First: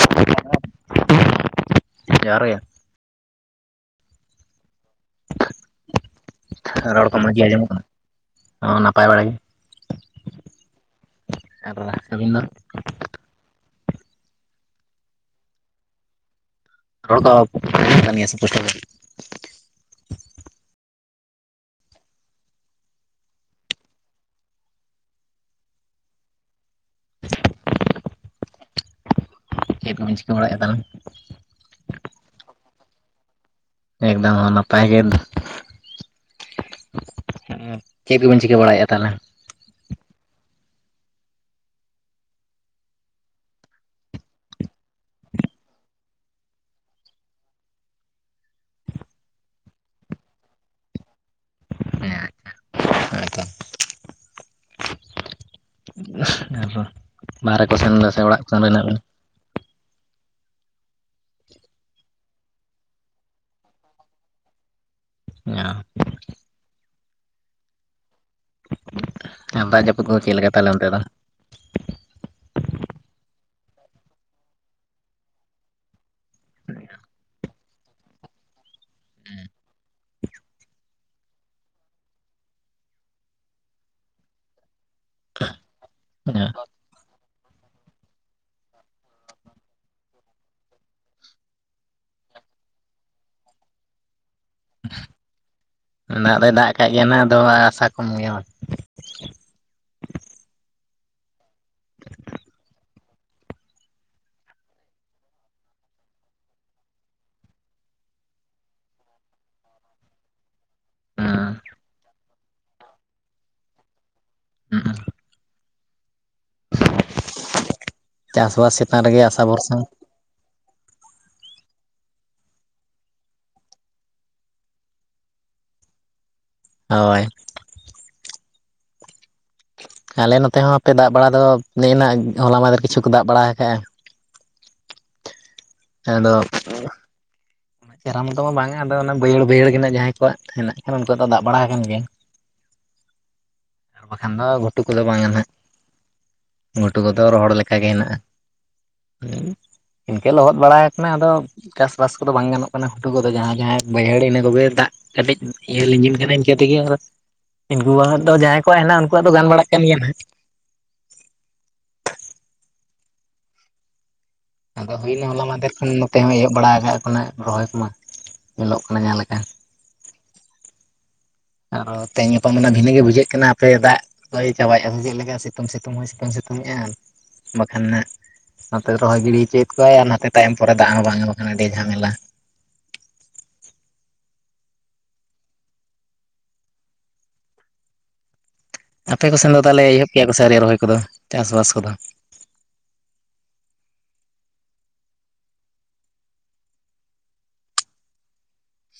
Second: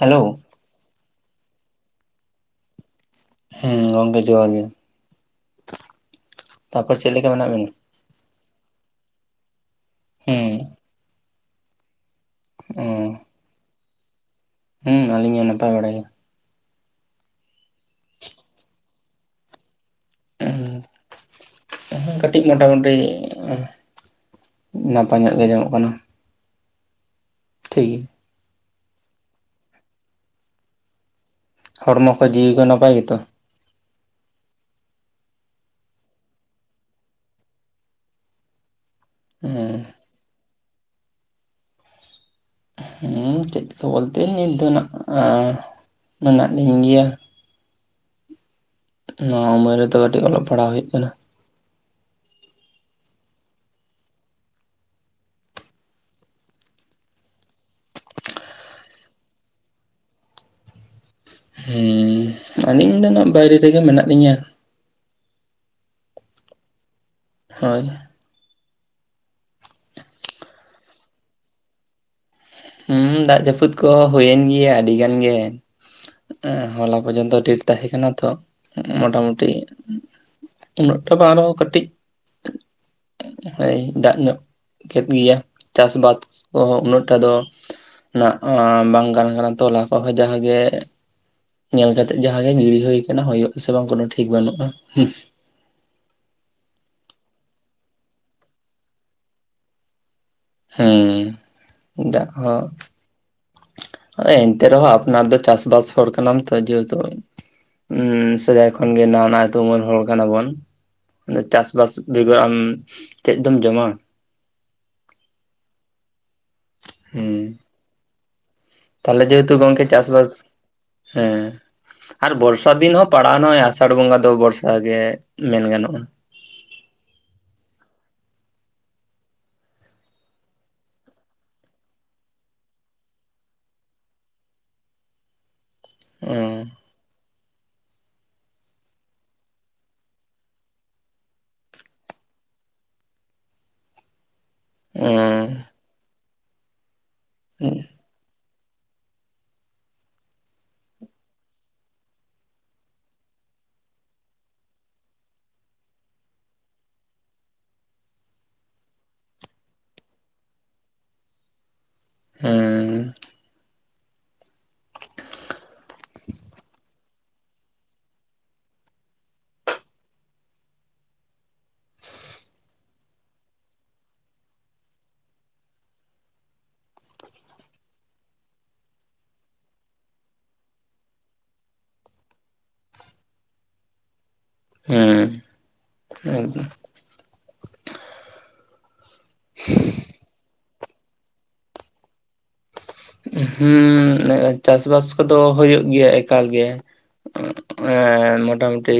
Hello ᱡᱚᱦᱟᱨ ᱜᱮ ᱦᱩᱸ ᱜᱚᱝᱠᱮ ᱡᱚᱦᱟᱨ ᱜᱮ ᱛᱟᱯᱚᱨ ᱨᱚᱲ ᱪᱮᱫ ᱠᱚ ᱞᱮᱠᱟ ᱢᱚᱡᱽ ᱜᱮ ᱢᱮᱱᱟᱜ ᱟᱸᱡᱚᱢᱚᱜ ᱵᱤᱱᱟ? ᱠᱟᱱᱟ ᱦᱚᱸ ᱱᱟᱯᱟᱭ ᱵᱟᱲᱟ ᱜᱮ [unintelligible] ᱦᱮᱸ ᱟᱨ [unintelligible] ᱨᱟᱥ ᱛᱟᱹᱵᱤᱱ ᱫᱚ ᱚᱸ ᱦᱩᱸ ᱟᱞᱤᱧ ᱦᱚᱸ ᱱᱟᱯᱟᱭ ᱵᱟᱲᱟ ᱜᱮ ᱨᱚᱨ ᱫᱚ ᱟᱸᱡᱚᱢᱚᱜ ᱠᱟᱱᱟ ᱥᱮ ᱯᱩᱥᱴᱟ. ᱣ ᱥᱟ. ᱦᱤᱡ ᱩᱻ ᱠᱟᱹᱴᱤᱡ ᱢᱚᱴᱟᱢᱩᱴᱤ ᱱᱟᱯᱟᱭ ᱧᱚᱜ ᱜᱮ ᱧᱟᱢᱚᱜ ᱠᱟᱱᱟ ᱴᱷᱤᱠ ᱪᱮᱫ ᱠᱚ ᱵᱤᱱ ᱪᱤᱠᱟᱹ ᱵᱟᱲᱟᱭᱮᱫ ᱛᱟᱦᱚᱞᱮ ᱦᱚᱲᱢᱚ ᱠᱚ ᱡᱤᱣᱤ ᱠᱚ ᱱᱟᱯᱟᱭ ᱜᱮᱛᱚ [unintelligible] ᱮᱠᱫᱚᱢ ᱦᱚᱸ ᱱᱟᱯᱟᱭ ᱜᱮ ᱪᱮᱫ ᱠᱚᱵᱮᱱ ᱪᱤᱠᱟᱹ ᱵᱟᱲᱟᱭᱮᱫ-ᱟ ᱛᱟᱦᱚᱞᱮ [inaudible] ᱩᱦᱸ ᱦᱮᱸ ᱪᱮᱫ ᱠᱚ ᱵᱚᱞᱛᱮᱧ ᱱᱤᱛ ᱫᱚ ᱱᱟᱜ ᱢᱮᱱᱟᱜ ᱞᱤᱧ ᱜᱮᱭᱟ ᱱᱚᱣᱟ ᱩᱢᱟᱹᱨ ᱨᱮᱫᱚ ᱠᱟᱹᱴᱤᱡ ᱚᱞᱚᱜ ᱯᱟᱲᱦᱟᱣ ᱦᱩᱭᱩᱜ ᱠᱟᱱᱟ [unintelligible] ᱟᱫᱚ ᱵᱟᱦᱨᱮ ᱠᱚᱥᱮᱱ ᱥᱮ ᱚᱲᱟᱜ ᱠᱚ ᱨᱮ ᱦᱮᱱᱟᱜ ᱵᱤᱱᱟ ᱦᱮᱸ ᱟᱹᱞᱤᱧ ᱫᱚ ᱟᱜ ᱵᱟᱭᱨᱮ ᱨᱮᱜᱮ ᱢᱮᱱᱟᱜ ᱞᱤᱧᱟᱹ ᱚ ᱦᱳᱭ ᱮ ᱫᱟᱜ ᱡᱟᱹᱯᱩᱫ ᱠᱚᱫᱚ ᱪᱮᱫ ᱞᱮᱠᱟ ᱛᱟᱦᱚᱞᱮ ᱚᱱᱛᱮ ᱫᱚ ᱦᱮᱸ ᱫᱟᱜ ᱡᱟᱹᱯᱩᱫ ᱠᱚ ᱦᱩᱭᱮᱱ ᱜᱮᱭᱟ ᱟᱹᱰᱤ ᱜᱟᱱ ᱜᱮ ᱦᱚᱞᱟ ᱯᱚᱨᱡᱚᱱᱛᱚ ᱰᱮᱴ ᱛᱟᱦᱮᱸ ᱠᱟᱱᱟ ᱛᱚ ᱢᱳᱴᱟᱢᱩᱴᱤ ᱩᱱᱟᱹᱜ ᱴᱟ ᱵᱟᱝ ᱟᱨᱚ ᱠᱟᱹᱴᱤᱡ ᱫᱟᱜ ᱧᱚᱜ ᱠᱮᱫ ᱜᱮᱭᱟ ᱪᱟᱥᱵᱟᱫ ᱠᱚᱦᱚᱸ ᱩᱱᱟᱹᱜ ᱴᱟ ᱫᱚ ᱢᱟᱜ ᱵᱟᱝ ᱜᱟᱱ ᱠᱟᱱᱟ ᱛᱚᱞᱟ ᱠᱚᱦᱚᱸ ᱡᱟᱦᱟᱜᱮ ᱧᱮᱞ ᱠᱟᱛᱮᱜ ᱡᱟᱦᱟᱸ ᱜᱮ ᱜᱤᱲᱤ ᱦᱩᱭ ᱠᱟᱱᱟ ᱦᱳᱭᱳᱜ ᱟᱥᱮ ᱵᱟᱝ ᱠᱳᱱᱳ ᱴᱷᱤᱠ ᱵᱟᱹᱱᱩᱜ-ᱟ᱾ ᱫᱟᱜ ᱫᱚᱭ ᱫᱟᱜ ᱠᱟᱜ ᱜᱮᱭᱟ ᱟᱫᱚ ᱟᱥᱟ ᱠᱚᱢ ᱜᱮᱭᱟ ᱦᱮᱸ ᱫᱟᱜ ᱦᱚᱸ ᱮᱱᱛᱮ ᱨᱮᱦᱚᱸ ᱟᱯᱱᱟᱨ ᱫᱚ ᱪᱟᱥᱵᱟᱥ ᱦᱚᱲ ᱠᱟᱱᱟᱢ ᱛᱚ ᱟᱭᱰᱤᱭᱟ. ᱫᱚ ᱩᱱᱥᱮᱫᱟᱭ ᱠᱷᱚᱱ ᱜᱮ ᱱᱟᱣᱟ ᱱᱟᱣᱟ ᱛᱩᱢᱟᱹᱞ ᱦᱚᱲ ᱠᱟᱱᱟ ᱵᱚᱱ᱾ ᱪᱟᱥᱵᱟᱥ ᱵᱮᱜᱚᱨ ᱟᱢ ᱪᱮᱫ ᱫᱚᱢ ᱡᱚᱢᱟ ᱦᱩᱸᱜ ᱩ ᱦᱩᱸ ᱪᱟᱥᱵᱟᱥ ᱪᱮᱛᱟᱱ ᱨᱮᱜᱮ ᱛᱟᱦᱞᱮ ᱟᱥᱟ ᱡᱮᱦᱮᱛᱩ ᱵᱷᱚᱨᱥᱟ ᱜᱚᱝᱠᱮ ᱪᱟᱥᱵᱟᱥ ᱦᱮᱸ ᱟᱨ ᱵᱚᱨᱥᱟ ᱫᱤᱱ ᱦᱚᱸ ᱯᱟᱲᱟᱣ ᱱᱟ ᱱᱚᱜᱚᱭ ᱟᱥᱟᱲ ᱵᱚᱸᱜᱟ ᱫᱚ ᱵᱚᱨᱥᱟ ᱜᱮ ᱢᱮᱱ ᱜᱟᱱᱚᱜ-ᱟ᱾ ᱦᱳᱭ ᱟᱞᱮ ᱱᱚᱛᱮ ᱦᱚᱸ ᱟᱯᱮ ᱫᱟᱜ ᱵᱟᱲᱟ ᱫᱚ ᱱᱮᱜᱱᱟᱜ ᱦᱚᱞᱟ ᱢᱟᱫᱷᱮᱨ ᱠᱤᱪᱷᱩ ᱫᱟᱜ ᱵᱟᱲᱟ ᱟᱠᱟᱜ-ᱟ ᱦᱮᱸ ᱟᱫᱚ ᱦᱩᱸ [inaudible] ᱪᱮᱦᱨᱟ ᱢᱚᱛᱚ ᱢᱟ ᱵᱟᱝᱼᱟ ᱟᱫᱚ ᱚᱱᱟ ᱵᱟᱹᱭᱦᱟᱹᱲ ᱵᱟᱹᱭᱦᱟᱹᱲ ᱜᱮ ᱡᱟᱦᱟᱸᱭ ᱠᱚᱣᱟᱜ ᱦᱮᱱᱟᱜ ᱟᱠᱟᱟᱱ ᱩᱱᱠᱩᱣᱟᱜ ᱫᱚ ᱫᱟᱜ ᱵᱟᱲᱟ ᱠᱟᱱ ᱜᱮ ᱵᱟᱠᱷᱟᱱ ᱫᱚ ᱜᱷᱩᱴᱩ ᱠᱚᱫᱚ ᱵᱟᱝᱱᱟ ᱱᱟᱜ ᱦᱩᱸ ᱜᱷᱩᱴᱩ ᱠᱚᱫᱚ ᱨᱚᱦᱚᱲ ᱞᱮᱠᱟᱜᱮ ᱦᱮᱱᱟᱜᱼᱟ ᱦᱮᱸ ᱤᱱᱠᱟᱹ ᱞᱚᱦᱚᱫ ᱵᱟᱲᱟᱠᱟᱱᱟ ᱟᱫᱚ ᱪᱟᱥᱵᱟᱥ ᱠᱚᱫᱚ ᱵᱟᱝ ᱜᱟᱱᱚᱜ ᱠᱟᱱᱟ ᱜᱷᱩᱴᱩ ᱠᱚᱫᱚ ᱡᱟᱦᱟᱸ ᱡᱟᱦᱟᱸᱭ ᱵᱟᱹᱭᱦᱟᱹᱲᱤ ᱤᱱᱟᱹ ᱠᱚᱜᱮ ᱫᱟᱜ ᱠᱟᱹᱴᱤᱡ ᱤᱭᱟ. ᱞᱤᱜᱤᱱ ᱠᱟᱱᱟ ᱤᱱᱠᱟᱹ ᱛᱮᱜᱮ ᱟᱨ ᱤᱱᱠᱩ ᱟᱜ ᱫᱚ ᱡᱟᱦᱟᱸᱭ ᱠᱚᱣᱟᱜ ᱦᱮᱱᱟᱜᱼᱟ ᱩᱱᱠᱩᱣᱟᱜ ᱫᱚ ᱜᱟᱱ ᱵᱟᱲᱟᱜ ᱠᱟᱱ ᱜᱮᱭᱟ ᱦᱟᱸᱜ ᱦᱮᱸ ᱟᱫᱚ ᱦᱩᱭᱱᱟ ᱦᱚᱞᱟ ᱢᱟᱦᱫᱷᱮᱨ ᱠᱷᱚᱱ ᱱᱚᱛᱮ ᱦᱚᱸ ᱮᱦᱚᱜ ᱵᱟᱲᱟ ᱟᱠᱟᱜ ᱵᱚᱱᱟ ᱨᱚᱦᱚᱭ ᱠᱚᱢᱟ ᱧᱮᱞᱚᱜ ᱠᱟᱱᱟ ᱡᱟᱦᱟᱸ ᱞᱮᱠᱟ ᱟᱨᱚ ᱛᱮᱦᱮᱧ ᱜᱟᱯᱟ ᱵᱷᱤᱱᱟᱹᱜ ᱜᱮ ᱵᱩᱡᱷᱟᱹᱜ ᱠᱟᱱᱟ ᱟᱯᱮ ᱫᱟᱜ ᱵᱟᱹᱭ ᱪᱟᱵᱟᱭᱮᱫᱼᱟ ᱪᱮᱫ ᱞᱮᱠᱟ ᱥᱤᱛᱩᱝ ᱥᱤᱛᱩᱝ ᱦᱚᱸᱭ ᱥᱤᱛᱩᱝ ᱥᱤᱛᱩᱝ ᱮᱼᱟ ᱵᱟᱠᱷᱟᱱ ᱱᱟᱜ ᱱᱚᱛᱮ ᱨᱚᱦᱚᱭ ᱜᱤᱰᱤ ᱦᱚᱪᱚᱭᱮᱫ ᱠᱚᱣᱟᱭ ᱟᱨ ᱱᱟᱛᱮ ᱛᱟᱭᱚᱢ ᱯᱚᱨᱮ ᱫᱟᱜ ᱦᱚᱸ ᱵᱟᱝ ᱠᱟᱱᱟ ᱟᱹᱰᱤ ᱡᱷᱟᱢᱮᱞᱟ ᱦᱮᱸ ᱦ ᱟᱯᱮ ᱠᱚ ᱥᱮᱱ ᱫᱚ ᱛᱟᱦᱚᱞᱮ ᱮᱦᱚᱵ ᱠᱮᱭᱟ ᱠᱚ ᱥᱮ ᱟᱣᱨᱤ ᱨᱚᱦᱚᱭ ᱠᱚᱫᱚ ᱪᱟᱥᱵᱟᱥ ᱠᱚᱫᱚ ᱦᱩᱸ ᱪᱟᱥ ᱵᱟᱥ ᱠᱚᱫᱚ ᱦᱩᱭᱩᱜ ᱜᱮᱭᱟ ᱮᱠᱟᱞ ᱜᱮ ᱮᱸ ᱢᱚᱴᱟ ᱢᱩᱩᱴᱤ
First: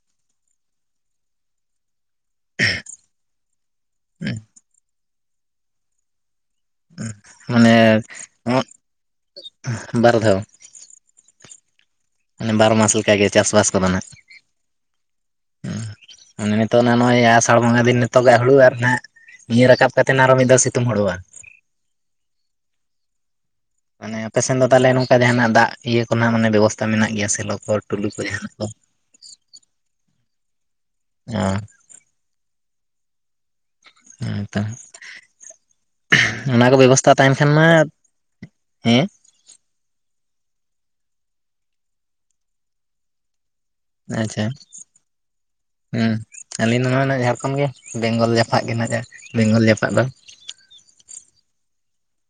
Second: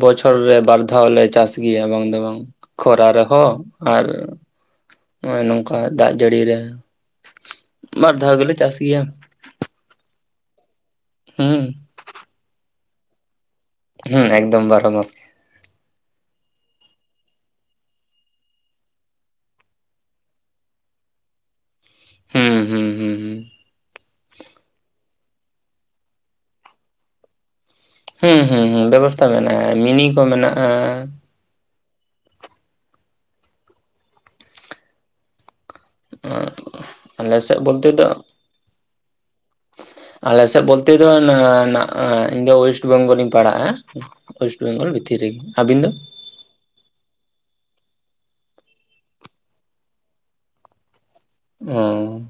ᱵᱚᱪᱷᱚᱨ ᱨᱮ ᱵᱟᱨ ᱫᱷᱟᱣ ᱞᱮ ᱪᱟᱥ ᱜᱮᱭᱟ ᱵᱟᱝ ᱫᱚ ᱵᱟᱝ ᱠᱷᱚᱨᱟ ᱨᱮᱦᱚᱸ ᱟᱨ ᱱᱚᱜᱚᱭ ᱱᱚᱝᱠᱟ ᱫᱟᱜ ᱡᱟᱹᱲᱤ ᱨᱮ ᱢᱟᱱᱮ ᱵᱟᱨᱫᱷᱟᱣ ᱜᱮ ᱞᱮ ᱪᱟᱥ ᱜᱮᱭᱟ ᱵᱟᱨ ᱫᱷᱟᱣ ᱦᱩ ᱢᱟᱱᱮ ᱵᱟᱨᱢᱟᱥ ᱞᱮᱠᱟᱜᱮ ᱪᱟᱥᱵᱟᱥ ᱠᱚᱫᱚ ᱱᱟᱜ ᱦᱩᱸ ᱮᱠᱫᱚᱢ ᱵᱟᱨᱚ ᱢᱟᱥᱜᱮ ᱢᱟᱱᱮ ᱱᱤᱛᱚᱜ ᱱᱟ ᱱᱚᱜᱼᱚᱭ ᱟᱥᱟᱲ ᱵᱚᱸᱜᱟ ᱫᱤᱱ ᱱᱤᱛᱚᱜᱟᱜ ᱦᱩᱲᱩ ᱟᱨ ᱱᱟᱜ ᱱᱤᱭᱟᱹ ᱨᱟᱠᱟᱵ ᱠᱟᱛᱮ ᱟᱨᱚ ᱢᱤᱫᱷᱟᱣ ᱥᱤᱛᱩᱝ ᱦᱩᱲᱩ ᱵᱟ ᱦᱩᱸ ᱦᱩᱸ ᱦᱩᱸ ᱦᱩᱸ ᱢᱟᱱᱮ ᱟᱯᱮᱥᱮᱱ ᱫᱚ ᱛᱟᱦᱚᱞᱮ ᱱᱚᱝᱠᱟ ᱡᱟᱦᱟᱱᱟᱜ ᱫᱟᱜ ᱤᱭᱟᱹ ᱠᱚᱨᱮᱱᱟᱜ ᱢᱟᱱᱮ ᱵᱮᱵᱚᱥᱛᱟ ᱢᱮᱱᱟᱜ ᱜᱮᱭᱟ ᱥᱮᱞᱚ‌ ᱠᱚ ᱴᱩᱞᱩ ᱠᱚ ᱦᱩᱸ ᱡᱟᱦᱟᱱᱟᱜ ᱠᱚ ᱦᱩᱸᱸ ᱵᱮᱵᱚᱥᱛᱟ ᱢᱮᱱᱟᱜᱼᱟ ᱢᱤᱱᱤ ᱠᱚ ᱢᱮᱱᱟᱜᱼᱟ ᱚ ᱦᱮᱸᱛᱚ ᱚᱱᱟ ᱠᱚ ᱵᱮᱵᱚᱥᱛᱷᱟ ᱛᱟᱦᱮᱸᱱ ᱠᱷᱟᱱ ᱟᱞᱮᱥᱮᱫ ᱢᱟ ᱵᱚᱞᱛᱮ ᱫᱚ ᱦᱮᱸ ᱟᱞᱮ ᱥᱮᱫ ᱵᱚᱞᱛᱮ ᱫᱚ ᱤᱧ ᱫᱚ ᱚᱭᱮᱥᱴ ᱵᱮᱝᱜᱚᱞᱤᱧ ᱯᱟᱲᱟᱜᱼᱟ ᱟᱪᱪᱷᱟ ᱚᱭᱮᱥᱴ ᱵᱮᱝᱜᱚᱞ ᱵᱷᱤᱛᱤᱨ ᱨᱮ ᱜᱮ ᱟᱹᱵᱤᱱ ᱫᱚ ᱦᱩᱸ ᱟᱹᱞᱤᱧ ᱫᱚ ᱱᱚᱣᱟ ᱡᱷᱟᱲᱠᱷᱚᱸᱰ ᱜᱮ ᱵᱮᱝᱜᱚᱞ ᱡᱟᱯᱟᱜ ᱜᱮ ᱱᱟᱜᱟᱨ ᱵᱮᱝᱜᱚᱞ ᱡᱟᱯᱟᱜ ᱫᱚ ᱚ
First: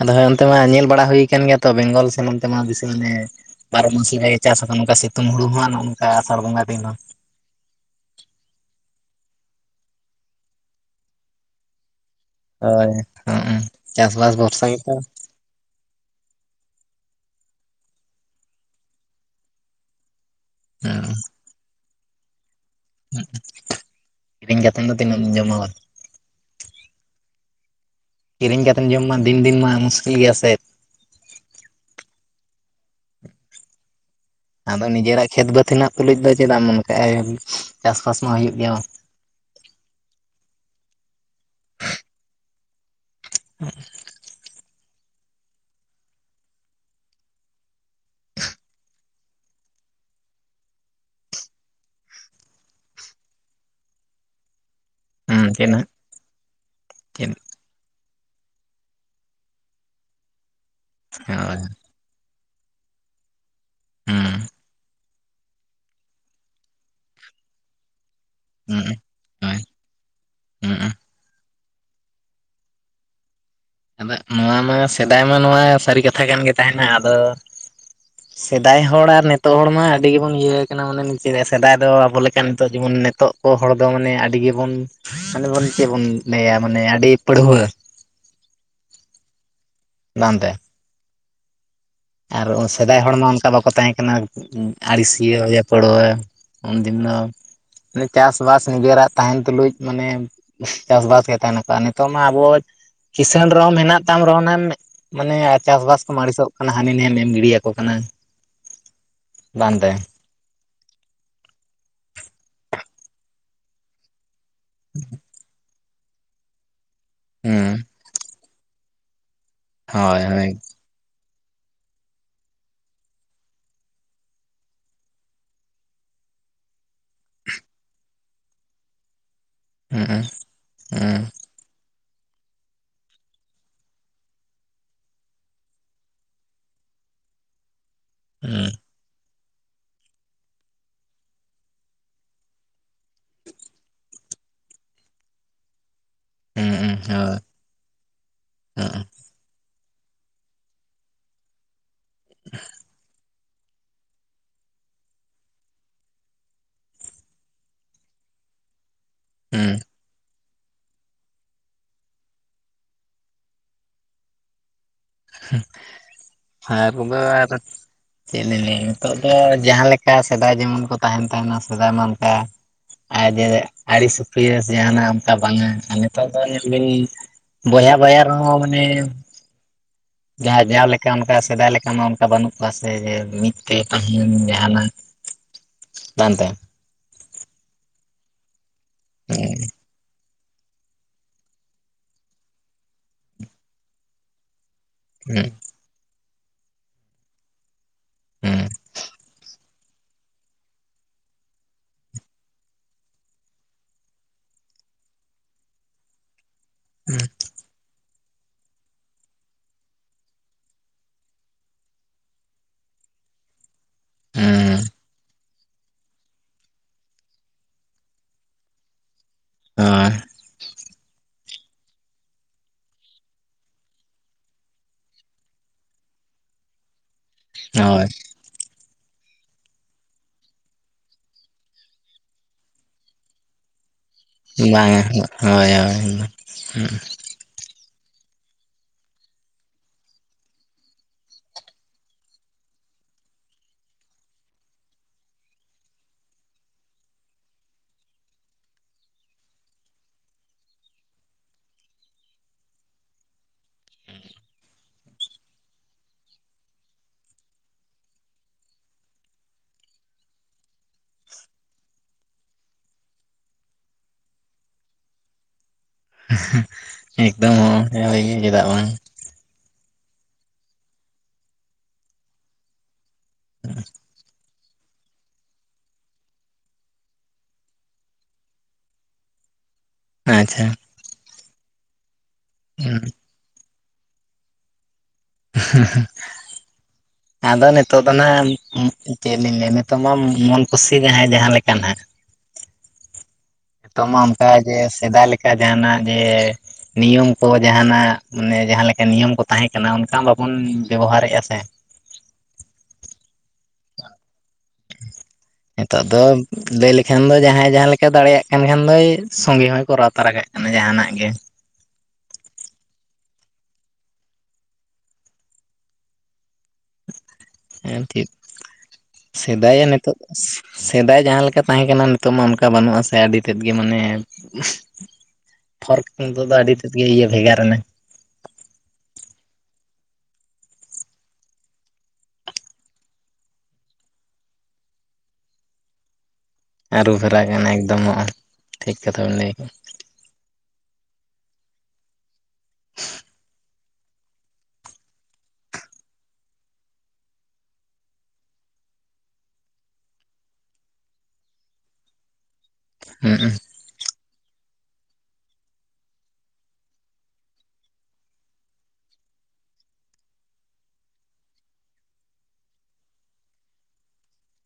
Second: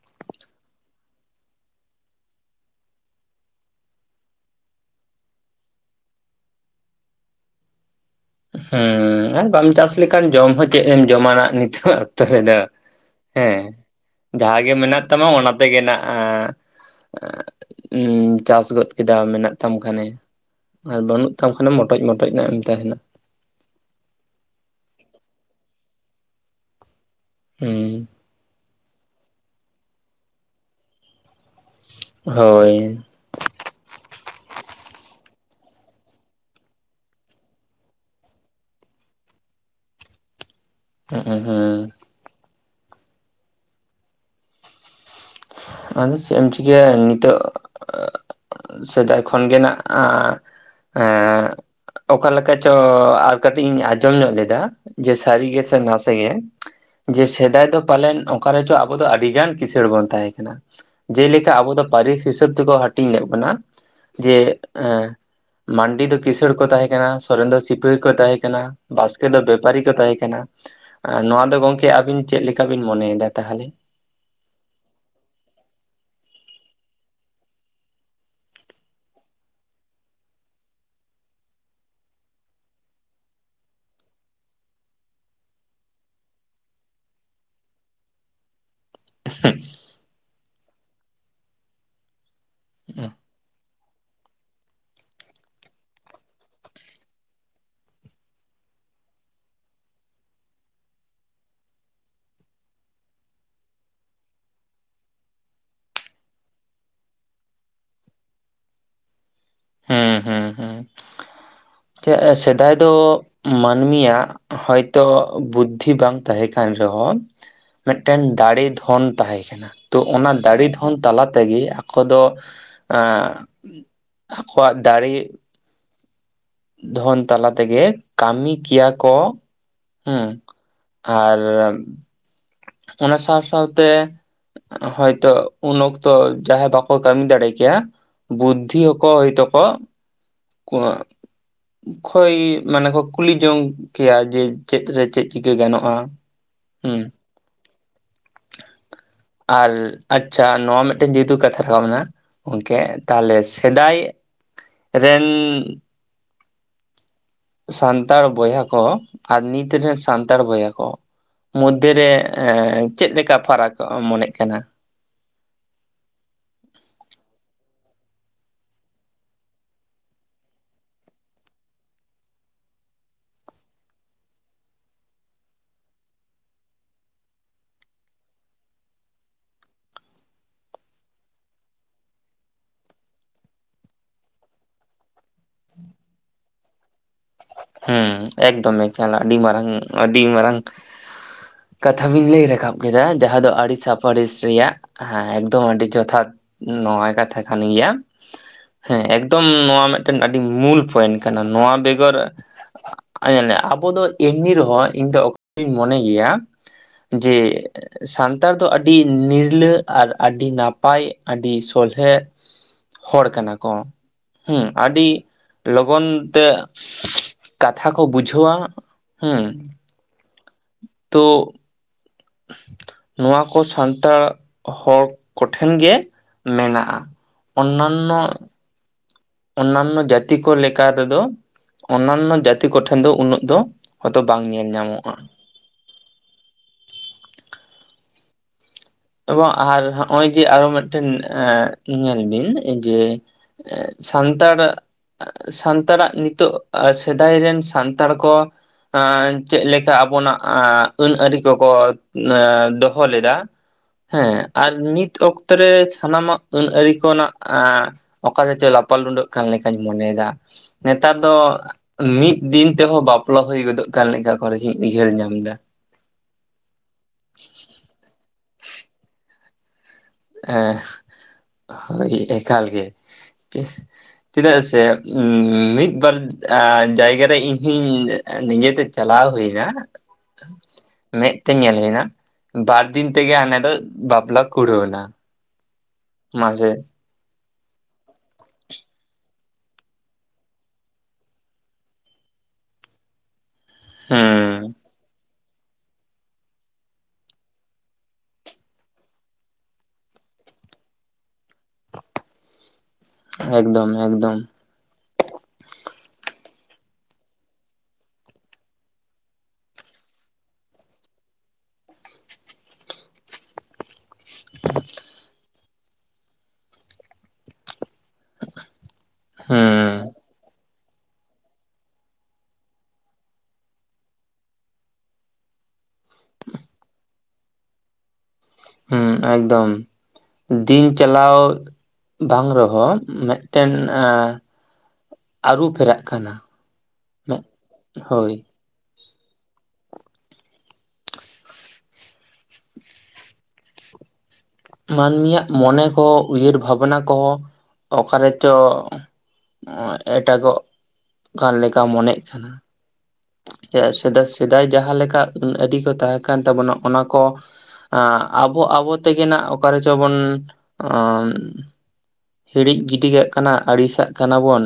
ᱟᱫᱚ ᱦᱮᱭ ᱚᱱᱛᱮ ᱢᱟ ᱧᱮᱞ ᱵᱟᱲᱟ ᱦᱩᱭ ᱠᱟᱱ ᱜᱮᱭᱟ ᱛᱚ ᱵᱮᱝᱜᱚᱞ ᱥᱮᱱ ᱚᱱᱛᱮ ᱢᱟ ᱫᱤᱥᱟᱢᱱᱮ ᱵᱟᱨᱚ ᱢᱟᱥᱤ ᱨᱮ ᱪᱟᱥ [inaudible] ᱱᱚᱝᱠᱟ ᱥᱤᱛᱩᱝ ᱦᱩᱲᱩ ᱦᱚᱸ ᱱᱚᱜᱼᱚ ᱱᱚᱝᱠᱟ ᱟᱥᱟᱲ ᱵᱚᱸᱜᱟ ᱫᱤᱱ ᱦᱚᱸ ᱦᱮᱸ ᱟᱨ ᱵᱟᱢ ᱪᱟᱥ ᱞᱮᱠᱷᱟᱱ ᱡᱚᱢ ᱦᱚᱸ ᱪᱮᱫ ᱮᱢ ᱡᱚᱢᱟᱟᱱᱟ ᱱᱤᱛᱚᱜ [inaudible] ᱨᱮᱫᱚ ᱦᱳᱭ ᱦᱚᱸᱜᱼᱚᱭ ᱦᱮᱸ ᱪᱟᱥᱵᱟᱥ ᱡᱟᱦᱟᱸ ᱵᱷᱚᱨᱥᱟ ᱜᱮ ᱜᱮᱛᱚ ᱢᱮᱱᱟᱜ ᱛᱟᱢᱟ ᱚᱱᱟ ᱛᱮᱜᱮᱱᱟᱜ ᱩᱸᱪᱟᱥ ᱜᱚᱫ ᱠᱮᱫᱟ ᱢᱮᱱᱟᱜ ᱛᱟᱢ ᱠᱷᱟᱱᱮ ᱟᱨ ᱦᱩᱸ ᱵᱟᱹᱱᱩᱜ ᱛᱟᱢ ᱠᱷᱟᱱᱮᱢ ᱢᱚᱴᱚᱡ ᱢᱚᱴᱚᱡ ᱱᱟᱜᱼᱮᱢ ᱛᱟᱦᱮᱸᱱᱟ ᱠᱤᱨᱤᱧ ᱠᱟᱛᱮᱱ ᱫᱚ ᱛᱤᱱᱟᱹᱜ ᱮᱢ ᱡᱚᱢᱟ ᱵᱟ ᱦᱩᱸ ᱠᱤᱨᱤᱧ ᱠᱟᱛᱮᱢ ᱡᱚᱢ ᱢᱟ ᱫᱤᱱ ᱫᱤᱱ ᱢᱟ ᱢᱩᱥᱠᱤᱞ ᱜᱮᱭᱟ ᱥᱮ ᱦᱳᱭ ᱟᱫᱚ ᱱᱤᱡᱮᱨᱟᱜ ᱠᱷᱮᱛ ᱵᱟᱹᱛ ᱦᱤᱱᱟᱜ ᱛᱩᱞᱩᱪ ᱫᱚ ᱪᱮᱫᱟᱜ ᱮᱢ ᱩᱱᱠᱟᱭ ᱪᱟᱥᱵᱟᱥ ᱢᱟ ᱦᱩᱭᱩᱜ ᱜᱮᱭᱟ ᱦᱸ ᱦᱩᱸ ᱦᱮᱸ ᱟᱫᱚ ᱪᱮᱫ ᱮᱢ ᱪᱤᱠᱟᱹᱭᱟ ᱱᱤᱛᱚᱜ ᱥᱮᱫᱟᱭ ᱠᱷᱚᱱ ᱜᱮ ᱱᱟᱜᱼᱟ ᱮᱸ ᱚᱠᱟ ᱞᱮᱠᱟ ᱪᱚ ᱟᱨ ᱠᱟᱹᱴᱤᱡ ᱤᱧ ᱟᱸᱡᱚᱢ ᱧᱚᱜ ᱞᱮᱫᱟ ᱡᱮ ᱥᱟᱹᱨᱤ ᱦᱩᱸ ᱜᱮ ᱪᱮᱫ ᱥᱮ ᱦᱟᱸᱜ ᱱᱟᱥᱮ ᱜᱮ ᱡᱮ ᱪᱮᱫ ᱥᱮᱫᱟᱭ ᱫᱚ ᱯᱟᱞᱮᱱ ᱚᱠᱟ ᱨᱮᱪᱚ ᱟᱵᱚ ᱫᱚ ᱟᱹᱰᱤ ᱜᱟᱱ ᱠᱤᱥᱟᱹᱬ ᱵᱚᱱ ᱛᱟᱦᱮᱸ ᱠᱟᱱᱟ ᱡᱮᱞᱮᱠᱟ ᱦᱳᱭ ᱟᱵᱚ ᱫᱚ ᱯᱟᱹᱨᱤᱥ ᱦᱤᱥᱟᱹᱵ ᱛᱮᱠᱚ ᱦᱟ [unintelligible] ᱦᱩᱸ ᱡᱮ ᱮ ᱢᱟᱱᱰᱤ ᱫᱚ ᱠᱤᱥᱟᱹᱲ ᱠᱚ ᱛᱟᱦᱮᱸ ᱠᱟᱱᱟ ᱥᱚᱨᱮᱱ ᱫᱚ ᱥᱤᱯᱟᱹᱦᱤ ᱠᱚ ᱛᱟᱦᱮᱸ ᱠᱟᱱᱟ ᱦᱩᱸ ᱵᱟᱥᱠ ᱫᱚ ᱦᱳᱭ ᱵᱮᱯᱟᱨᱤ ᱠᱚ ᱛᱟᱦᱮᱸ ᱠᱟᱱᱟ ᱦᱩᱸ ᱟᱨ ᱱᱚᱣᱟ ᱫᱚ ᱜᱚᱝᱠᱮ ᱟᱹᱵᱤᱱ ᱪᱮᱫ ᱞᱮᱠᱟ ᱵᱤᱱ ᱢᱚᱱᱮᱭᱮᱫᱟ ᱛᱟᱦᱞᱮ ᱟᱫᱚᱜ ᱱᱚᱣᱟ ᱢᱟ ᱥᱮᱫᱟᱭ ᱢᱟ ᱱᱚᱣᱟ ᱥᱟᱹᱨᱤ ᱠᱟᱛᱷᱟ ᱠᱟᱱ ᱜᱮ ᱛᱟᱦᱮᱸᱱᱟ ᱟᱫᱚ [unintelligible] ᱥᱮᱫᱟᱭ ᱦᱚᱲ ᱟᱨ ᱱᱮᱛᱚᱜ ᱦᱚᱲ ᱢᱟ ᱟᱹᱰᱤ ᱜᱮᱵᱚᱱ ᱤᱭᱟᱹ ᱠᱟᱱᱟ ᱢᱟᱱᱮ ᱪᱮᱫ ᱥᱮᱫᱟᱭ ᱫᱚ ᱟᱵᱚ ᱞᱮᱠᱟ ᱱᱤᱛᱚᱜ ᱡᱮᱢᱚᱱ ᱱᱤᱛᱚᱜ ᱟᱵᱚ ᱦᱚᱲ ᱫᱚ ᱢᱟᱱᱮ ᱟᱹᱰᱤ ᱜᱮᱵᱚᱱ ᱢᱟᱱᱮ ᱵᱚᱱ ᱪᱮᱫ ᱵᱚᱱ ᱞᱟᱹᱭᱟ ᱢᱟᱱᱮ ᱟᱹᱰᱤ ᱯᱟᱹᱲᱦᱩᱣᱟ. [unintelligible] ᱟᱨ ᱥᱮᱫᱟᱭ ᱦᱚᱲᱢᱟ ᱚᱝᱠᱟ ᱵᱟᱠᱚ ᱛᱟᱦᱮᱸ ᱠᱟᱱᱟ ᱟᱹᱲᱤᱥᱤᱭᱟᱹ ᱦᱩᱭᱟ ᱯᱟᱹᱲᱣᱟᱹ ᱩᱱᱫᱤᱱ ᱫᱚ ᱪᱟᱥ ᱵᱟᱥ ᱱᱤᱡᱮᱨᱟᱜ ᱛᱟᱦᱮᱸᱱ ᱛᱩᱞᱩᱡ ᱢᱟᱱᱮ ᱪᱟᱥᱵᱟᱥ ᱜᱮ ᱛᱟᱦᱮᱸᱱᱟᱠᱚ ᱟᱨ ᱱᱤᱛᱚᱜ ᱢᱟ ᱟᱵᱚ ᱠᱤᱥᱟᱹᱲ ᱨᱮᱦᱚᱸᱢ ᱦᱮᱱᱟᱜ ᱛᱟᱢ ᱨᱮᱦᱚᱸ ᱱᱟᱜ ᱢᱟᱱᱮ ᱪᱟᱥᱵᱟᱥ ᱠᱚᱢ ᱟᱹᱲᱤᱥᱚᱜ ᱚᱱᱟ ᱦᱟᱹᱱᱤ ᱱᱟᱹᱭᱮᱢ ᱮᱢ ᱜᱤᱰᱤᱭᱟᱠᱚ ᱠᱟᱱᱟ ᱵᱟᱝ ᱛᱮ ᱦᱩᱸ ᱦᱩᱸ [unintelligible] ᱥᱮᱫᱟᱭ ᱫᱚ ᱢᱟᱹᱱᱢᱤ ᱭᱟᱜ ᱦᱚᱭᱛᱚ ᱵᱩᱫᱽᱫᱷᱤ ᱵᱟᱝ ᱛᱟᱦᱮᱸ ᱠᱟᱱ ᱨᱮᱦᱚᱸ ᱦᱩᱸ ᱢᱤᱫᱴᱟᱹᱝ ᱫᱟᱲᱮ ᱫᱷᱚᱱ ᱛᱟᱦᱮᱸ ᱠᱟᱱᱟ ᱛᱚ ᱚᱱᱟ ᱫᱟᱲᱮ ᱫᱷᱚᱱ ᱚᱱ ᱛᱟᱞᱟ ᱛᱮᱜᱮ ᱟᱠᱚ ᱫᱚ ᱟᱠᱚᱣᱟᱜ ᱫᱟᱲᱮ ᱫᱷᱚᱱ ᱛᱟᱞᱟ ᱛᱮᱜᱮ ᱠᱟᱹᱢᱤ ᱠᱮᱭᱟ ᱠᱚ ᱦᱩᱸ ᱟᱨ ᱚᱱᱟ ᱥᱟᱶ ᱥᱟᱶᱛᱮ ᱦᱚᱭᱛᱚ ᱩᱱ ᱚᱠᱛᱚ ᱡᱟᱦᱟᱸᱭ ᱵᱟᱠᱚ ᱠᱟᱹᱢᱤ ᱫᱟᱲᱮ ᱠᱮᱭᱟ ᱵᱩᱫᱽᱫᱷᱤ ᱠᱚ ᱦᱚᱭ ᱛᱚᱠᱚ ᱠᱚ ᱠᱷᱚᱭ ᱢᱟᱱᱮ ᱠᱚ ᱠᱩᱞᱤ ᱡᱚᱝ ᱠᱮᱭᱟ ᱡᱮ ᱪᱮᱫ ᱨᱮ ᱪᱮᱫ ᱪᱤᱠᱟᱹ ᱜᱟᱱᱚᱜᱼᱟ ᱦᱩᱸ ᱦᱮᱸ ᱦᱳᱭ ᱦᱩᱸ ᱟᱨ ᱟᱪᱪᱷᱟ ᱱᱚᱣᱟ ᱢᱤᱫᱴᱟᱹᱝ ᱡᱮᱦᱮᱛᱩ ᱠᱟᱛᱷᱟ ᱨᱟᱠᱟᱵ ᱮᱱᱟ ᱜᱚᱝᱠᱮ ᱛᱟᱦᱞᱮ ᱥᱮᱫᱟᱭ ᱨᱮᱱ ᱥᱟᱱᱛᱟᱲ ᱵᱚᱭᱦᱟ ᱠᱚ ᱟᱨ ᱱᱤᱛ ᱨᱮᱱ ᱥᱟᱱ ᱛᱟᱲ ᱵᱚᱭᱦᱟ ᱠᱚ ᱢᱚᱫᱽᱫᱷᱮᱨᱮ ᱪᱮᱫ ᱞᱮᱠᱟ ᱯᱷᱟᱨᱟᱠ ᱢᱚᱱᱮᱜ ᱠᱟᱱᱟ [unintelligible] ᱪᱮᱫ ᱞᱤᱧ ᱞᱟᱹᱭᱟ ᱱᱤᱛᱚᱜ ᱫᱚ ᱡᱟᱦᱟᱸ ᱞᱮᱠᱟ ᱥᱮᱫᱟᱭ ᱡᱮᱢᱚᱱ ᱠᱚ ᱛᱟᱦᱮᱸᱱ ᱛᱟᱦᱮᱱᱟ ᱥᱮᱫᱟᱭ ᱢᱟ ᱚᱱᱠᱟ [unintelligible] ᱟᱹᱲᱤᱥ [unintelligible] ᱵᱟᱝᱼᱟ ᱟᱨ ᱱᱤᱛᱚᱜ ᱫᱚ ᱧᱮᱞ ᱵᱤᱱ ᱵᱚᱭᱦᱟ ᱵᱚᱭᱦᱟ ᱨᱮᱦᱚᱸ ᱢᱟᱱᱮ ᱡᱟᱦᱟ ᱡᱟᱣ ᱞᱮᱠᱟ ᱚᱱᱠᱟ ᱥᱮᱫᱟᱭ ᱞᱮᱠᱟ ᱢᱟ ᱚᱱᱠᱟ ᱵᱟᱹᱱᱩᱜ ᱠᱚᱣᱟ ᱥᱮ ᱡᱮ ᱢᱤᱫ ᱛᱮ ᱛᱟᱦᱮᱱ ᱡᱟᱦᱟᱱᱟᱜ [unintelligible] ᱵᱟᱝᱛᱮ ᱦᱮᱸ ᱮᱠᱫᱚᱢ ᱮᱠᱷᱟᱱ ᱟᱹᱰᱤ ᱦᱳᱭ ᱢᱟᱨᱟᱝ ᱟᱹᱰᱤ ᱢᱟᱨᱟᱝ ᱠᱟᱛᱷᱟ ᱵᱤᱱ ᱞᱟᱹᱭ ᱨᱟᱠᱟᱵ ᱠᱮᱫᱟ ᱡᱟᱦᱟᱸ ᱫᱚ ᱟᱹᱲᱤᱥ ᱥᱟᱯᱟᱲᱤᱥ ᱨᱮᱭᱟᱜ ᱦᱮᱸ ᱮᱠᱫᱚᱢ ᱟᱹᱰᱤ ᱡᱚᱛᱷᱟᱛ ᱱᱚᱣᱟ ᱠᱟᱛᱷᱟ ᱠᱟᱱ ᱜᱮᱭᱟ᱾ ᱦᱮᱸ ᱮᱠᱫᱚᱢ ᱱᱚᱣᱟ ᱢᱤᱫᱴᱮᱱ ᱟᱹᱰᱤ ᱢᱩᱞ ᱯᱚᱭᱮᱱᱴ ᱠᱟᱱᱟ ᱱᱚᱣᱟ ᱵᱮᱜᱚᱨ [unintelligible] ᱟᱵᱚ ᱫᱚ ᱮᱢᱱᱤ ᱨᱮᱦᱚᱸ ᱤᱧ ᱫᱚ [unintelligible] ᱢᱚᱱᱮ ᱜᱮᱭᱟ ᱡᱮ ᱥᱟᱱᱛᱟᱲ ᱫᱚ ᱟᱹᱰᱤ ᱱᱤᱨᱞᱟᱹ ᱟᱨ ᱟᱹᱰᱤ ᱱᱟᱯᱟᱭ ᱟᱹᱰᱤ ᱥᱚᱞᱦᱮ ᱦᱚᱲ ᱠᱟᱱᱟ ᱠᱚ ᱦᱩᱸ ᱟᱹᱰᱤ ᱞᱚᱜᱚᱱ ᱛᱮ ᱠᱟᱛᱷᱟ ᱠᱚ ᱵᱩᱡᱷᱟᱹᱣᱟ ᱦᱩᱸ [unintelligible] ᱛᱚ ᱱᱚᱣᱟ ᱠᱚ ᱥᱟᱱᱛᱟᱲ ᱦᱚᱲ ᱠᱚᱴᱷᱮᱱ ᱜᱮ ᱢᱮᱱᱟᱜᱼᱟ ᱦᱳᱭ ᱚᱱᱱᱟᱱᱚ ᱚᱱᱱᱟᱱᱚ ᱡᱟᱹᱛᱤ ᱠᱚ ᱞᱮᱠᱟ ᱛᱮᱫᱚ ᱚᱱᱱᱟᱱᱚ ᱡᱟᱹᱛᱤ ᱠᱚᱴᱷᱮᱱ ᱫᱚ ᱩᱱᱟᱹᱜ ᱫᱚ ᱦᱚᱭᱛᱚ ᱵᱟᱝ ᱧᱮᱞ ᱧᱟᱢᱚᱜᱼᱟ [unintelligible] ᱮᱵᱚᱝ ᱟᱨ ᱱᱚᱜᱼᱚᱭ ᱡᱮ ᱟᱨᱚ ᱢᱤᱫᱴᱮᱱ ᱧᱮᱞ ᱵᱤᱱ ᱡᱮ ᱮᱸ ᱥᱟᱱᱛᱟᱲ ᱥᱟᱱᱛᱟᱲ ᱟᱜ ᱱᱤᱛᱚᱜ ᱥᱮᱫᱟᱭ ᱨᱮᱱ ᱥᱟᱱᱛᱟᱲ ᱠᱚ ᱪᱮᱫ ᱞᱮᱠᱟ ᱟᱵᱚᱱᱟᱜ ᱟᱹᱱ ᱟᱹᱨᱤ ᱠᱚᱠᱚ ᱫᱚᱦᱚ ᱞᱮᱫᱟ ᱦᱮᱸ ᱟᱨ ᱱᱤᱛ ᱚᱠᱛᱚ ᱨᱮ ᱥᱟᱱᱟᱢᱟᱜ ᱟᱹᱱ ᱟᱹᱨᱤ ᱠᱚ ᱱᱟᱜ ᱚᱠᱟ ᱨᱮᱪᱚ ᱞᱟᱯᱟ ᱞᱩᱸᱰᱟᱹᱜ ᱠᱟᱱ ᱞᱮᱠᱟᱧ ᱢᱚᱱᱮᱭᱮᱫᱟ ᱱᱮᱛᱟᱨ ᱫᱚ ᱢᱤᱫ ᱫᱤᱱ ᱛᱮᱦᱚᱸ ᱵᱟᱯᱞᱟ ᱦᱩᱭ ᱜᱚᱫᱚᱜ ᱠᱟᱱ ᱞᱮᱠᱟ ᱚᱠᱟ ᱠᱚᱨᱮᱫᱚᱝ ᱤᱧ ᱩᱭᱦᱟᱹᱨ ᱧᱟᱢ ᱮᱫᱟ᱾ ᱮᱠᱫᱚᱢ ᱦᱚᱸᱭ ᱜᱮ ᱪᱮᱫᱟᱜ ᱵᱟᱝ᱾ ᱦᱮᱸ ᱦᱳᱭ ᱮᱠᱟᱞ ᱜᱮ ᱪᱮᱫᱟᱜ ᱥᱮ ᱢᱤᱫ ᱵᱟᱨ ᱡᱟᱭᱜᱟ ᱨᱮ ᱤᱧ ᱦᱚᱸᱧ ᱱᱤᱡᱮᱛᱮ ᱪᱟᱞᱟᱣ ᱦᱩᱭ ᱮᱱᱟ ᱟᱪᱪᱷᱟ ᱢᱮᱸᱫ ᱛᱮ ᱧᱮᱞ ᱦᱩᱭᱱᱟ ᱵᱟᱨ ᱦᱩᱸ ᱫᱤᱱ ᱛᱮᱜᱮ ᱦᱟᱱᱮ ᱫᱚ ᱵᱟᱯᱞᱟ ᱠᱩᱲᱟᱣᱱᱟ ᱦᱮᱸᱻ [unintelligible] ᱢᱟᱡᱮ ᱟᱫᱚ ᱱᱤᱛᱚᱜ ᱫᱚ ᱱᱟᱜ ᱪᱮᱫ ᱞᱤᱧ ᱞᱟᱹᱭᱼᱟ ᱱᱤᱛᱚᱜ ᱢᱟ ᱢᱚᱱ ᱠᱩᱥᱤ ᱡᱟᱦᱟᱸᱭ ᱡᱟᱦᱟᱸ ᱞᱮᱠᱟᱱᱟᱜ ᱱᱤᱛᱚᱜ ᱢᱟ ᱚᱱᱠᱟ ᱦᱩᱸ ᱡᱮ ᱥᱮᱫᱟᱭ ᱞᱮᱠᱟ ᱡᱟᱦᱟᱱᱟᱜ ᱡᱮ ᱱᱤᱭᱚᱢ ᱠᱚ ᱡᱟᱦᱟᱱᱟᱜ ᱢᱟᱱᱮ ᱡᱟᱦᱟᱸ ᱞᱮᱠᱟ ᱱᱤᱭᱚᱢ ᱠᱚ ᱛᱟᱦᱮᱸ ᱠᱟᱱᱟ ᱚᱱᱠᱟ ᱵᱟᱵᱚᱱ ᱵᱮᱵᱚᱦᱟᱨ ᱮᱫᱟ ᱥᱮ᱾ ᱮᱠᱫᱚᱢ ᱮᱠᱫᱚᱢ᱾ [unintelligible] ᱱᱤᱛᱚᱜ ᱫᱚ ᱞᱟᱹᱭ ᱞᱮᱠᱷᱟᱱ ᱫᱚ ᱡᱟᱦᱟᱸᱭ ᱡᱟᱦᱟᱸ ᱞᱮᱠᱟ ᱫᱟᱲᱮᱭᱟᱜ ᱠᱟᱱ ᱠᱷᱟᱱ ᱫᱚᱭ ᱥᱚᱸᱜᱮ ᱦᱚᱸᱭ ᱠᱚᱨᱟᱣ ᱛᱟᱨᱟ ᱠᱟᱜ ᱢᱟᱱᱮ ᱡᱟᱦᱟᱱᱟᱜ ᱜᱮ [unintelligible] ᱦᱮᱸ ᱴᱷᱤᱠ ᱥᱮᱫᱟᱭᱟ ᱦᱩᱸ ᱱᱤᱛᱚᱜ ᱥᱮᱫᱟᱭ ᱡᱟᱦᱟᱸ ᱞᱮᱠᱟ ᱛᱟᱦᱮᱸ ᱠᱟᱱᱟ ᱱᱤᱛᱚᱜ ᱢᱟ ᱚᱱᱠᱟ ᱵᱟᱹᱱᱩᱜᱼᱟ ᱥᱮ ᱟᱹᱰᱤ ᱛᱮᱫ ᱜᱮ ᱢᱟᱱᱮ [inaudible] ᱯᱷᱟᱨᱠ ᱱᱤᱛᱚᱜ ᱫᱚ ᱟᱹᱰᱤ ᱛᱮᱫ ᱜᱮ ᱤᱭᱟᱹ ᱵᱷᱮᱜᱟᱨ ᱮᱱᱟ᱾ ᱦᱩᱸ ᱮᱠᱫᱚᱢ ᱫᱤᱱ ᱪᱟᱞᱟᱣ ᱵᱟᱝ ᱨᱮᱦᱚᱸ ᱢᱤᱫᱴᱮᱱ ᱟᱸ ᱟᱹᱨᱩ ᱯᱷᱮᱨᱟᱜ ᱠᱟᱱᱟ ᱟᱹᱨᱩ ᱯᱷᱮᱨᱟᱜ ᱠᱟᱱᱟ ᱮᱠᱫᱚᱢ ᱦᱚᱸᱜ ᱦᱳᱭ ᱴᱷᱤᱠ ᱠᱟᱛᱷᱟ ᱵᱮᱱ ᱞᱟᱹᱭ ᱟᱠᱫᱟᱜᱼᱟ᱾ [inaudible] ᱢᱟᱹᱱᱢᱤᱭᱟᱜ ᱢᱚᱱᱮ ᱠᱚᱸ ᱩᱭᱦᱟᱹᱨ ᱵᱷᱟᱵᱱᱟ ᱠᱚᱦᱚᱸ ᱚᱠᱟᱨᱮ ᱪᱚ ᱮᱴᱟᱜᱚᱜ ᱠᱟᱱ ᱞᱮᱠᱟ ᱢᱚᱱᱮᱜ ᱠᱟᱱᱟ᱾ ᱦᱩᱸ ᱦᱩᱸ ᱪᱮᱫᱟᱜ ᱥᱮᱫᱟᱭ ᱥᱮᱫᱟᱭ ᱡᱟᱦᱟᱸ ᱞᱮᱠᱟ ᱟᱱ ᱟᱹᱨᱤ ᱠᱚ ᱛᱟᱦᱮᱸ ᱠᱟᱱ ᱛᱟᱵᱚᱱᱟ ᱚᱱᱟ ᱠᱚ ᱟᱸ ᱟᱵᱚ ᱟᱵᱚ ᱛᱮᱜᱮ ᱱᱟᱜ ᱚᱠᱟ ᱨᱮᱪᱚ ᱵᱚᱱ ᱦᱤᱲᱤᱡ ᱜᱤᱰᱤ ᱠᱟᱜ ᱠᱟᱱᱟ ᱟᱹᱲᱤᱥᱟᱜ ᱠᱟᱱᱟ ᱵᱚᱱ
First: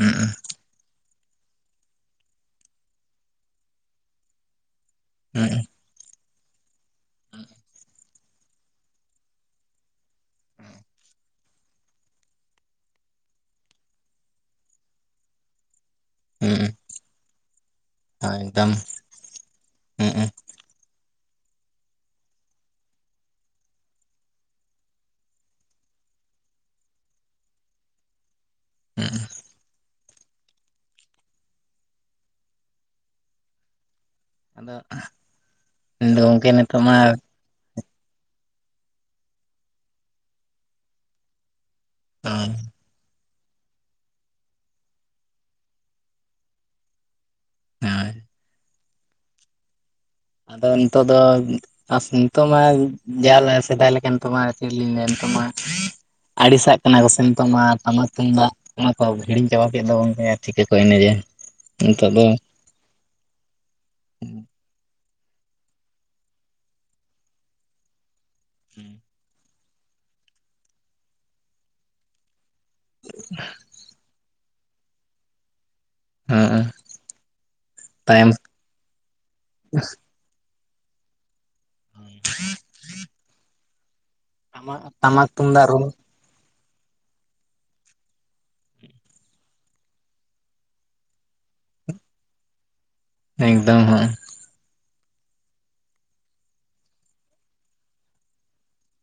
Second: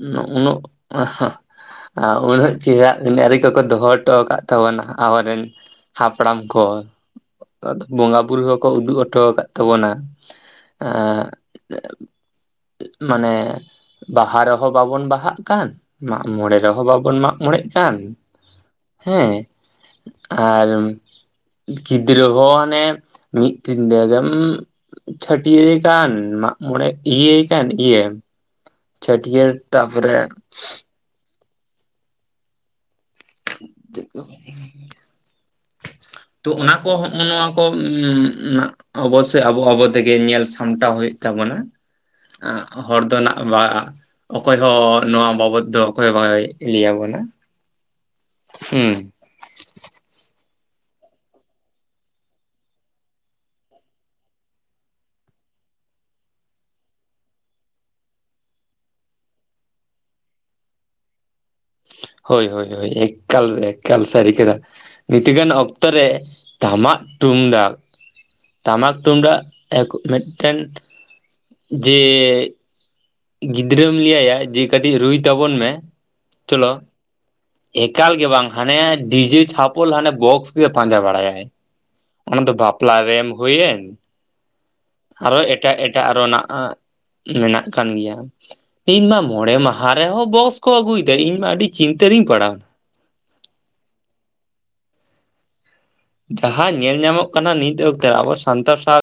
ᱦᱩᱸ ᱩᱱᱟᱹᱜ ᱩᱱᱟᱹᱜ ᱪᱮᱦᱨᱟ ᱟᱱ ᱟᱹᱨᱤ ᱠᱚᱠᱚ ᱫᱚᱦᱚ ᱦᱚᱴᱚ ᱟᱠᱟᱫ ᱛᱟᱵᱚᱱᱟ ᱟᱵᱚᱨᱮᱱ ᱦᱩᱸ ᱦᱟᱯᱲᱟᱢ ᱠᱚ ᱵᱚᱸᱜᱟ ᱵᱩᱨᱩ ᱦᱚᱸᱠᱚ ᱩᱫᱩᱜ ᱦᱚᱴᱚ ᱟᱠᱟᱫ ᱛᱟᱵᱚᱱᱟ᱾ ᱟ ᱢᱟᱱᱮ ᱵᱟᱦᱟ ᱨᱮᱦᱚᱸ ᱵᱟᱵᱚᱱ ᱵᱟᱦᱟᱜ ᱠᱟᱱ ᱢᱟᱜ ᱢᱚᱬᱮ ᱦᱩᱸ ᱨᱮᱦᱚᱸ ᱵᱟᱵᱚᱱ ᱢᱟᱜ ᱢᱚᱬᱮᱜ ᱠᱟᱱ ᱟᱱ ᱦᱳᱭ ᱮᱠᱫᱚᱢ ᱦᱮᱸ ᱦᱩᱸ ᱟᱨ ᱜᱤᱫᱽᱨᱟᱹ ᱦᱚᱸ ᱦᱟᱱᱮ ᱢᱤᱫ ᱫᱤᱱ ᱛᱮᱜᱮᱢ ᱪᱷᱟᱹᱴᱭᱟᱹᱨ ᱮ ᱠᱟᱱ ᱢᱟᱜᱢᱚᱬᱮ ᱤᱭᱟᱹᱭ ᱠᱟᱱ ᱤᱭᱟᱹ ᱦᱩᱸ ᱪᱷᱟᱹᱴᱭᱟᱹᱨ ᱛᱟᱯᱚᱨᱮ ᱟᱫᱚ ᱟᱫᱚ ᱛᱚ ᱜᱚᱝᱠᱮ ᱚᱱᱟ ᱱᱤᱛᱚᱜ ᱠᱚ ᱢᱟ ᱦᱚᱸᱜᱼᱚ ᱱᱚᱣᱟ ᱠᱚ ᱚᱵᱚᱥᱳᱭ ᱟᱵᱚ ᱟᱵᱚ ᱛᱮᱜᱮ ᱧᱮᱞ ᱥᱟᱢᱴᱟᱣ ᱦᱩᱭᱩᱜ ᱛᱟᱵᱚᱱᱟ ᱦᱳᱭ ᱚ ᱦᱚᱲ ᱫᱚ ᱱᱟᱜ ᱵᱟ ᱚᱠᱚᱭ ᱦᱚᱸ ᱱᱚᱣᱟ ᱵᱟᱵᱚᱫ ᱫᱚ ᱚᱠᱚᱭ ᱦᱚᱸ ᱵᱟᱭ ᱞᱟᱹᱭᱟᱵᱚᱱᱟ ᱦᱮᱸ ᱦᱩᱸ ᱟᱫᱚ ᱱᱤᱛᱚᱜ ᱫᱚ ᱟ ᱱᱤᱛᱚᱜ ᱢᱟ ᱡᱟ ᱥᱮᱫᱟᱭ ᱞᱮᱠᱷᱟᱱ ᱱᱤᱛᱚᱜ ᱢᱟ ᱪᱮᱫ ᱞᱤᱧ ᱞᱟᱹᱭᱟ ᱱᱤᱛᱚᱜ ᱢᱟ ᱟᱲᱤᱥᱟᱜ ᱠᱟᱱᱟ ᱠᱚ ᱥᱮᱱ ᱱᱤᱛᱚᱜ ᱢᱟ ᱴᱟᱢᱟᱠ ᱛᱩᱢᱫᱟᱜ ᱚᱱᱟ ᱠᱚ ᱦᱤᱲᱤᱧ ᱪᱟᱵᱟ ᱠᱮᱫ ᱫᱚᱵᱚᱱᱜ ᱟᱨ ᱪᱤᱠᱟᱹ ᱠᱚ ᱮᱱᱮᱡᱟ ᱱᱤᱛᱚᱜ ᱫᱚ ᱦᱳᱭ ᱦᱳᱭ ᱦᱳᱭ ᱮᱠᱟᱞ ᱮᱠᱟᱞ ᱥᱟᱹᱨᱤ ᱠᱮᱫᱟ ᱢᱤᱫᱤᱛᱜᱟᱱ ᱚᱠᱛᱚ ᱨᱮ ᱴᱟᱢᱟᱠ ᱴᱩᱢᱫᱟᱜ ᱴᱟᱢᱟᱠ ᱛᱩᱢᱫᱟᱜ ᱮ ᱢᱤᱫᱴᱮᱱ ᱡᱮ ᱜᱤᱫᱽᱨᱟᱹᱢ ᱞᱟᱹᱭᱟᱭᱭᱟ ᱡᱮ ᱠᱟᱹᱴᱤᱡ ᱨᱩᱭ ᱛᱟᱵᱚᱱ ᱢᱮ ᱦᱮᱸ ᱪᱚᱞᱚ ᱮᱠᱟᱞ ᱜᱮ ᱛᱟᱭᱚᱢ ᱵᱟᱝ ᱦᱟᱱᱮ ᱰᱤᱡᱮ ᱪᱷᱟᱯᱚᱞ ᱦᱟᱱᱮ ᱵᱚᱠᱥ ᱯᱟᱸᱡᱟ ᱵᱟᱲᱟᱭᱟᱭ᱾ ᱚᱱᱟ ᱫᱚ ᱵᱟᱯᱞᱟ ᱨᱮᱢ ᱦᱩᱭᱮᱱ ᱴᱟᱢᱟᱠ ᱟᱨᱚ ᱛᱩᱢᱫᱟᱜ ᱮᱴᱟᱜ ᱨᱩ ᱮᱴᱟᱜ ᱟᱨᱦᱚ ᱨᱮᱱᱟᱜ ᱢᱮᱱᱟᱜ ᱠᱟᱱ ᱜᱮᱭᱟ᱾ ᱤᱧ ᱢᱟ ᱢᱚᱬᱮ ᱢᱟᱦᱟ ᱨᱮᱦᱚᱸ ᱵᱚᱠᱥ ᱠᱚ ᱟᱹᱜᱩᱭᱮᱫᱟ ᱤᱧ ᱢᱟ ᱟᱹᱰᱤ ᱪᱤᱱᱛᱟᱹ ᱨᱤᱧ ᱯᱟᱲᱟᱣ ᱮᱱᱟ ᱮᱠᱫᱚᱢ ᱦᱚ ᱡᱟᱦᱟᱸ ᱧᱮᱞ ᱧᱟᱢᱚᱜ ᱠᱟᱱᱟ ᱱᱤᱛ ᱚᱠᱛᱚ ᱟᱵᱚ ᱥᱟᱱᱛᱟᱲ ᱥᱟᱶᱛᱟ